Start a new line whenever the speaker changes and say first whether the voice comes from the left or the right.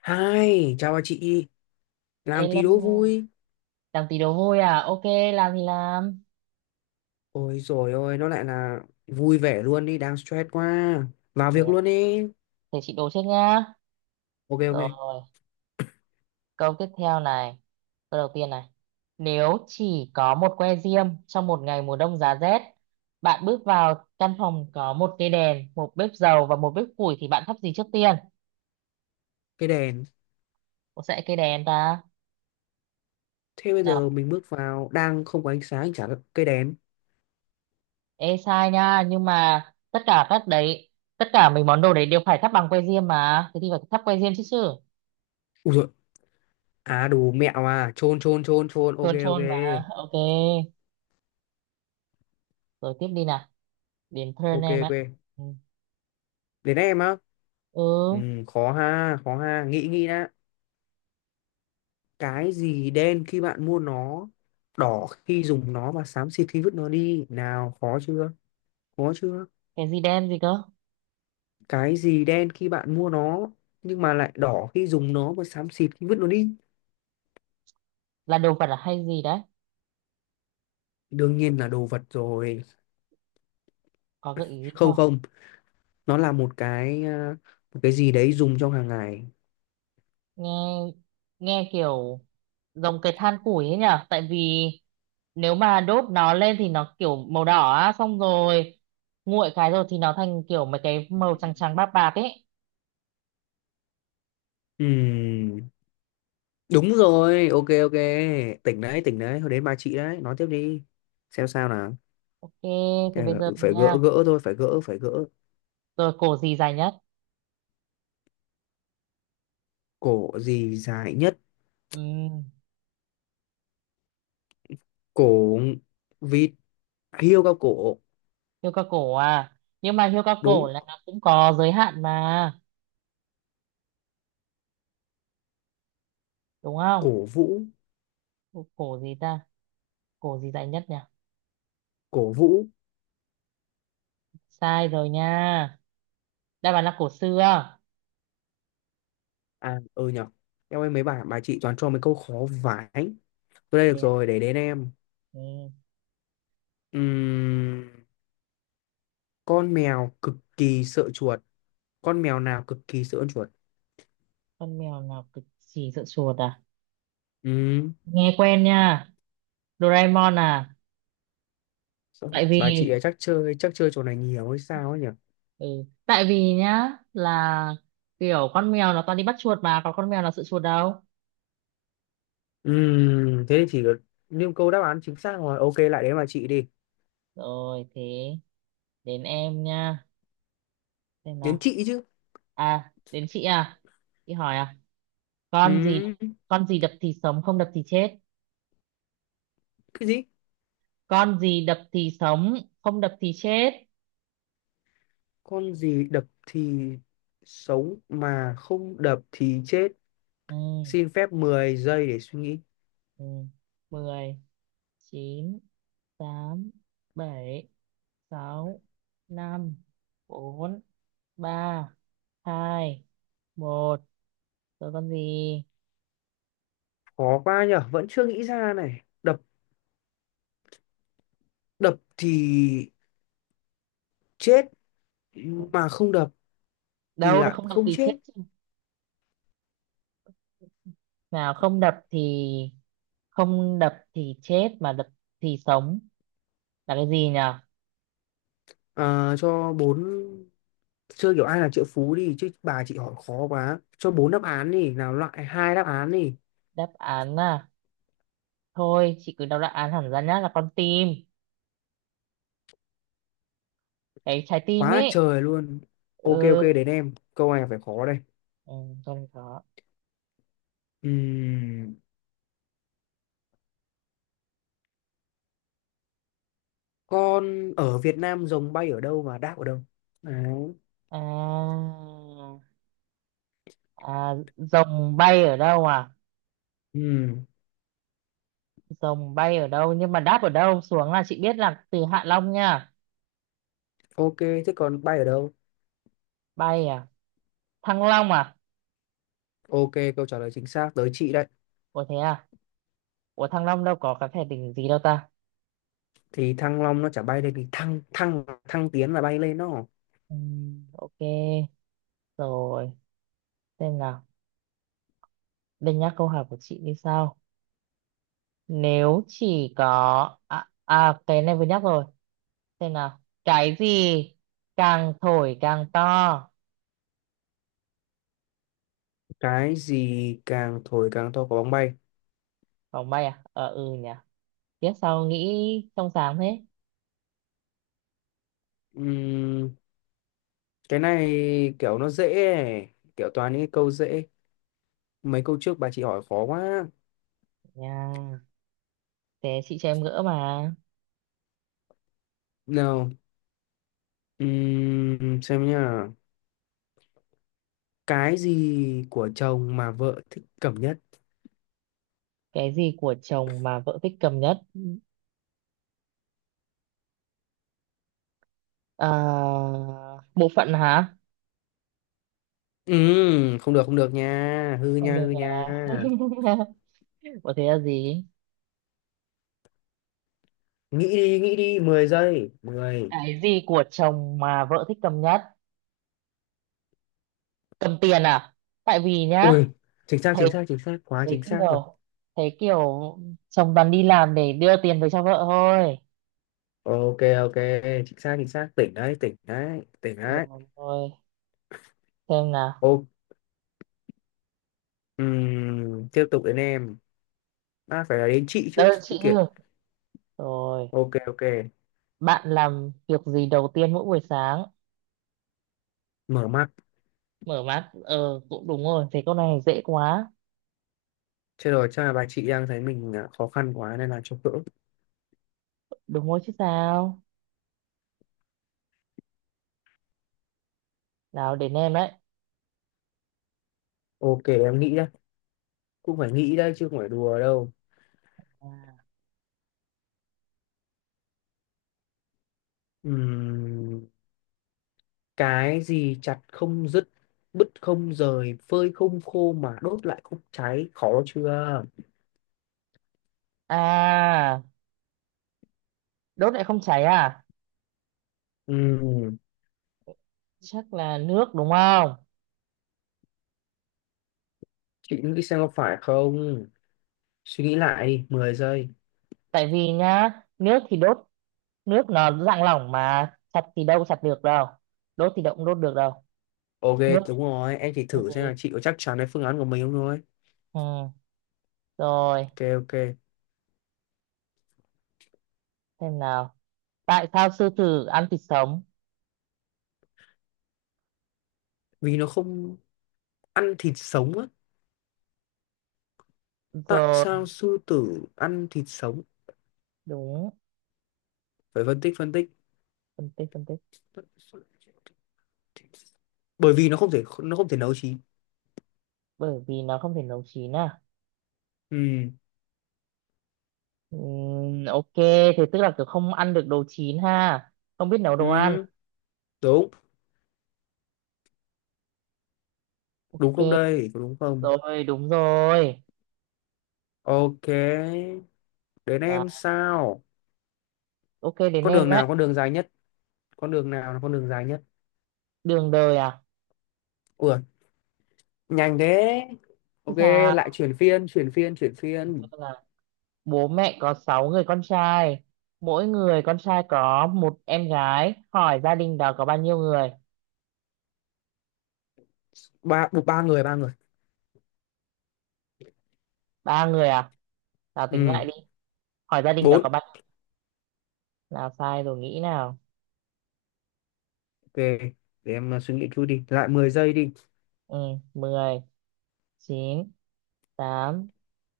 left: Hai, chào bà chị, làm tí đố
right: Elo,
left: vui.
right: làm tí đồ vui à? Ok, làm thì làm.
left: Ôi rồi ôi, nó lại là vui vẻ luôn đi, đang stress quá. Vào
right: Thế,
left: việc luôn đi.
right: thế, chị đố trước nhá.
left: Ok ok,
right: Rồi, câu tiếp theo này. Câu đầu tiên này. Nếu chỉ có một que diêm trong một ngày mùa đông giá rét, bạn bước vào căn phòng có một cây đèn, một bếp dầu và một bếp củi thì bạn thắp gì trước tiên?
left: cây đèn.
right: Có sẽ cây đèn ta?
left: Thế bây giờ
right: Nào,
left: mình bước vào, đang không có ánh sáng, chả có cây đèn.
right: ê sai nha, nhưng mà tất cả các đấy, tất cả mấy món đồ đấy đều phải thắp bằng que diêm mà. Thế thì phải thắp que diêm chứ chứ.
left: Ui rồi, à đủ mẹo à, chôn chôn chôn chôn, ok
right: Chôn
left: ok.
right: chôn mà. Ok, rồi tiếp đi nào. Đến Pearl
left: Ok
right: em
left: ok,
right: ạ. Ừ.
left: đến em á. Ừ,
right: Ừ,
left: khó ha, nghĩ nghĩ đã. Cái gì đen khi bạn mua nó, đỏ khi dùng nó và xám xịt khi vứt nó đi. Nào, khó chưa? Khó chưa?
right: cái gì đen gì cơ?
left: Cái gì đen khi bạn mua nó, nhưng mà lại đỏ khi dùng nó và xám xịt khi vứt nó đi.
right: Là đồ vật à hay gì đấy?
left: Đương nhiên là đồ vật rồi.
right: Có gợi ý gì
left: Không
right: không?
left: không, nó là một cái à, một cái gì đấy dùng trong hàng ngày.
right: Nghe nghe kiểu giống cái than củi ấy nhở? Tại vì nếu mà đốt nó lên thì nó kiểu màu đỏ á, xong rồi nguội cái rồi thì nó thành kiểu mấy cái màu trắng trắng bạc bạc ấy.
left: Ừm, Đúng rồi, ok ok, tỉnh đấy tỉnh đấy. Thôi, đến bà chị đấy, nói tiếp đi, xem sao nào.
right: Ok, thì bây
left: Ờ,
right: giờ
left: Phải gỡ
right: nha.
left: gỡ thôi, phải gỡ phải gỡ.
right: Rồi cổ gì dài nhất?
left: Cổ gì dài nhất?
right: Ừ,
left: Cổ vịt. Hiêu cao cổ.
right: hươu cao cổ à. Nhưng mà hươu cao cổ
left: Đúng.
right: là nó cũng có giới hạn mà, đúng không?
left: Cổ vũ.
right: Cổ gì ta? Cổ gì dài nhất nhỉ?
left: Cổ vũ.
right: Sai rồi nha, đáp án là cổ xưa.
left: À, ừ nhở. Em ơi, mấy bà chị toàn cho mấy câu khó vãi. Tôi đây được
right: Thế ạ.
left: rồi, để đến em.
right: Ừ.
left: Ừm, con mèo cực kỳ sợ chuột. Con mèo nào cực kỳ sợ con chuột?
right: Con mèo nào cực kỳ sợ chuột à?
left: Ừm,
right: Nghe quen nha. Doraemon à? tại vì
left: bà chị ấy chắc chơi trò này nhiều hay sao ấy nhỉ?
right: ừ. tại vì nhá, là kiểu con mèo nó toàn đi bắt chuột mà còn con mèo nào sợ chuột đâu.
left: Thế thì chỉ được, nhưng câu đáp án chính xác rồi. Ok, lại đến bà chị đi.
right: Rồi thế đến em nha. Xem
left: Đến
right: nào.
left: chị chứ.
right: À, đến chị à? Chị hỏi à? Con gì,
left: Ừm,
right: con gì đập thì sống không đập thì chết?
left: cái gì?
right: Con gì đập thì sống không đập thì chết.
left: Con gì đập thì sống mà không đập thì chết.
right: Ừ.
left: Xin phép 10 giây để suy nghĩ.
right: Ừ, 10, chín, tám, bảy, sáu, năm, bốn, ba, hai, một. Rồi, con gì?
left: Khó quá nhở, vẫn chưa nghĩ ra này. Đập đập thì chết mà không đập thì
right: Đâu, nó
left: lại
right: không đập
left: không
right: thì chết
left: chết.
right: chứ. Nào, không đập thì chết mà đập thì sống là cái gì nhở?
left: Cho bốn, chơi kiểu ai là triệu phú đi chứ, bà chị hỏi khó quá, cho bốn đáp án đi nào, loại hai đáp án đi.
right: Đáp án à? Thôi chị cứ đọc đáp án hẳn ra nhá, là con tim, cái trái
left: Quá
right: tim
left: là
right: ấy.
left: trời luôn. Ok ok,
right: Ừ,
left: đến em câu này phải khó đây.
right: ừ, con có
left: Ừm, con ở Việt Nam, rồng bay ở đâu và đáp ở đâu đấy.
right: à. À, rồng bay ở đâu à?
left: Ừm,
right: Rồng bay ở đâu? Nhưng mà đáp ở đâu xuống là chị biết là từ Hạ Long nha.
left: ok, thế còn bay ở đâu?
right: Bay à? Thăng Long à?
left: Ok, câu trả lời chính xác, tới chị đây.
right: Ủa thế à? Ủa Thăng Long đâu có cái thể đỉnh gì đâu ta?
left: Thì Thăng Long nó chả bay lên, thì thăng, thăng, thăng tiến là bay lên đó.
right: Ok. Rồi. Xem nào. Đây nhắc câu hỏi của chị như sau. À, cái này vừa nhắc rồi. Xem nào. Cái gì càng thổi càng to?
left: Cái gì càng thổi càng to? Có bóng bay.
right: Vòng bay à? Ờ ừ nhỉ. Tiếp sau nghĩ trong sáng thế.
left: Ừm, cái này kiểu nó dễ ấy. Kiểu toàn những cái câu dễ, mấy câu trước bà chị hỏi khó quá.
right: Nha. Thế chị cho em gỡ mà.
left: Nào, xem nhá. Cái gì của chồng mà vợ thích cầm nhất?
right: Cái gì của chồng mà vợ thích cầm nhất? À, bộ phận hả?
left: Không được không được nha, hư
right: Không
left: nha
right: được
left: hư nha.
right: à? Có thế là gì?
left: Nghĩ đi, nghĩ đi, 10 giây, mười.
right: Cái gì của chồng mà vợ thích cầm nhất? Cầm tiền à? Tại vì nhá,
left: Ui, chính xác chính
right: thấy
left: xác chính xác, quá
right: thấy
left: chính xác rồi.
right: kiểu thấy kiểu chồng toàn đi làm để đưa tiền về cho vợ thôi.
left: Ok ok, chính xác chính xác, tỉnh đấy tỉnh đấy tỉnh đấy.
right: Rồi, xem nào.
left: Ô, tiếp tục đến em. Phải là đến chị chứ
right: Đơn
left: chứ
right: chị
left: kiện.
right: chứ. Rồi,
left: Ok ok,
right: bạn làm việc gì đầu tiên mỗi buổi sáng?
left: mở mắt.
right: Mở mắt, ờ cũng đúng rồi, thế câu này dễ quá.
left: Chết rồi, chắc là bà chị đang thấy mình khó khăn quá nên là cho cỡ.
right: Đúng rồi chứ sao? Nào đến em đấy.
left: Ok, em nghĩ đây, cũng phải nghĩ đây chứ không phải đùa đâu. Ừm, cái gì chặt không dứt, bứt không rời, phơi không khô mà đốt lại không cháy? Khó chưa?
right: À, đốt lại không cháy à?
left: Ừm,
right: Chắc là nước đúng không?
left: chị nghĩ xem có phải không, suy nghĩ lại đi, 10 giây.
right: Tại vì nhá, nước thì đốt, nước nó dạng lỏng mà chặt thì đâu chặt được đâu. Đốt thì đâu cũng đốt được đâu.
left: Ok,
right: Nước,
left: đúng rồi, em chỉ
right: thế
left: thử
right: thì
left: xem là chị có chắc chắn với phương án của mình không thôi.
right: ừ. Rồi,
left: Ok ok.
right: xem nào. Tại sao sư tử ăn thịt sống?
left: Vì nó không ăn thịt sống á. Tại
right: Rồi,
left: sao sư tử ăn thịt sống?
right: đúng.
left: Phải phân tích, phân tích.
right: Phân tích, phân tích.
left: Bởi vì nó không thể nấu chín.
right: Bởi vì nó không thể nấu chín à?
left: Ừ,
right: Ok, thế tức là kiểu không ăn được đồ chín ha. Không biết nấu đồ ăn.
left: ừ đúng. Đúng không,
right: Ok,
left: đây có đúng không?
right: rồi đúng rồi,
left: Ok. Đến em
right: là
left: sao?
right: ok đến
left: Con
right: em
left: đường
right: đấy.
left: nào con đường dài nhất? Con đường nào là con đường dài nhất?
right: Đường đời à?
left: Ủa, nhanh thế.
right: Chứ
left: Ok,
right: sao.
left: lại chuyển phiên, chuyển phiên, chuyển phiên.
right: Vâng, là bố mẹ có 6 người con trai, mỗi người con trai có một em gái, hỏi gia đình đó có bao nhiêu người?
left: Ba, ba người, ba người.
right: Ba người à? Nào tính
left: Ừ.
right: lại đi. Hỏi gia đình đó
left: Bốn.
right: có bao nhiêu? Nào, sai rồi, nghĩ nào.
left: Ok, để em suy nghĩ chút đi, lại 10 giây đi.
right: Ừ, 10, chín, tám,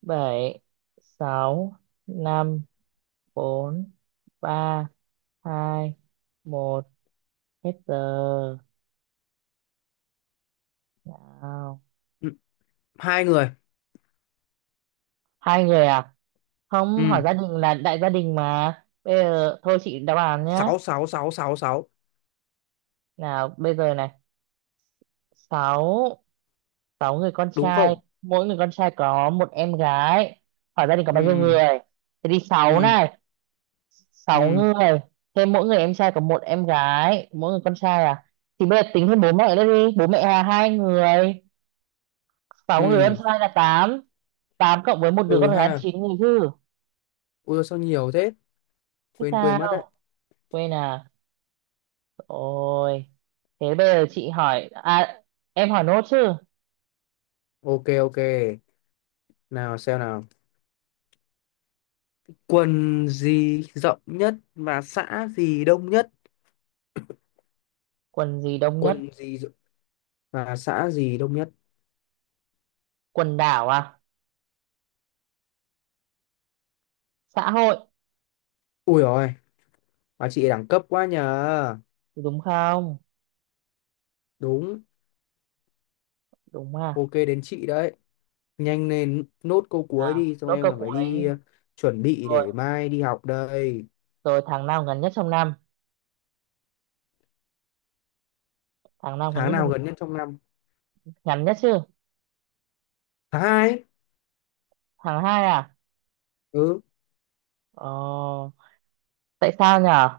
right: bảy, sáu, năm, bốn, ba, hai, một. Hết giờ. Nào.
left: Ừ. Hai người.
right: Hai người à? Không,
left: Ừ.
right: hỏi gia đình là đại gia đình mà. Bây giờ thôi chị đáp án nhá.
left: Sáu, sáu, sáu, sáu, sáu.
right: Nào bây giờ này, sáu sáu người con
left: Đúng
right: trai,
left: không?
right: mỗi người con trai có một em gái, hỏi gia đình có bao nhiêu
left: Ừ.
right: người? Thế thì sáu
left: Ừ.
right: này, sáu
left: Ừ.
right: người, thêm mỗi người em trai có một em gái, mỗi người con trai à, thì bây giờ tính thêm bố mẹ nữa đi, bố mẹ là hai người, sáu người em
left: Ừ.
right: trai là tám, tám cộng với một đứa
left: Ừ
right: con gái là
left: ha.
right: chín người chứ.
left: Ui, sao nhiều thế,
right: Thế
left: quên quên mất đấy.
right: sao, quên à? Ôi, thế bây giờ chị hỏi, à, em hỏi nốt chứ.
left: Ok ok, nào xem nào. Quần gì rộng nhất và xã gì đông nhất?
right: Quần gì đông nhất?
left: quần gì rộng- và xã gì đông nhất?
right: Quần đảo à? Xã hội,
left: Ui rồi, bà chị đẳng cấp quá nhờ.
right: đúng không?
left: Đúng.
right: Đúng à?
left: Ok, đến chị đấy, nhanh lên, nốt câu cuối
right: Nào,
left: đi, xong
right: nốt
left: em
right: câu
left: còn phải đi
right: cuối.
left: chuẩn bị
right: Rồi,
left: để mai đi học đây.
right: rồi, tháng nào ngắn nhất trong năm? Tháng nào ngắn
left: Tháng
right: nhất trong
left: nào
right: năm?
left: gần nhất trong năm?
right: Ngắn nhất chứ?
left: Tháng hai ấy.
right: Tháng 2 à?
left: Ừ.
right: Ờ, tại sao nhở?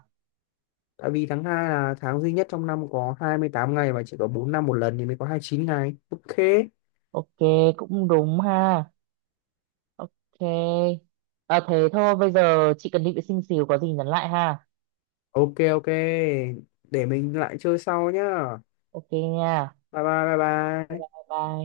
left: Tại vì tháng hai là tháng duy nhất trong năm có 28 ngày, mà chỉ có 4 năm một lần thì mới có 29 ngày. Ok.
right: Ok, cũng đúng ha. Ok. À, thế thôi, bây giờ chị cần đi vệ sinh xíu, có gì nhắn lại ha.
left: Ok ok, để mình lại chơi sau nhá.
right: Ok nha.
left: Bye bye bye
right: Bye
left: bye.
right: bye.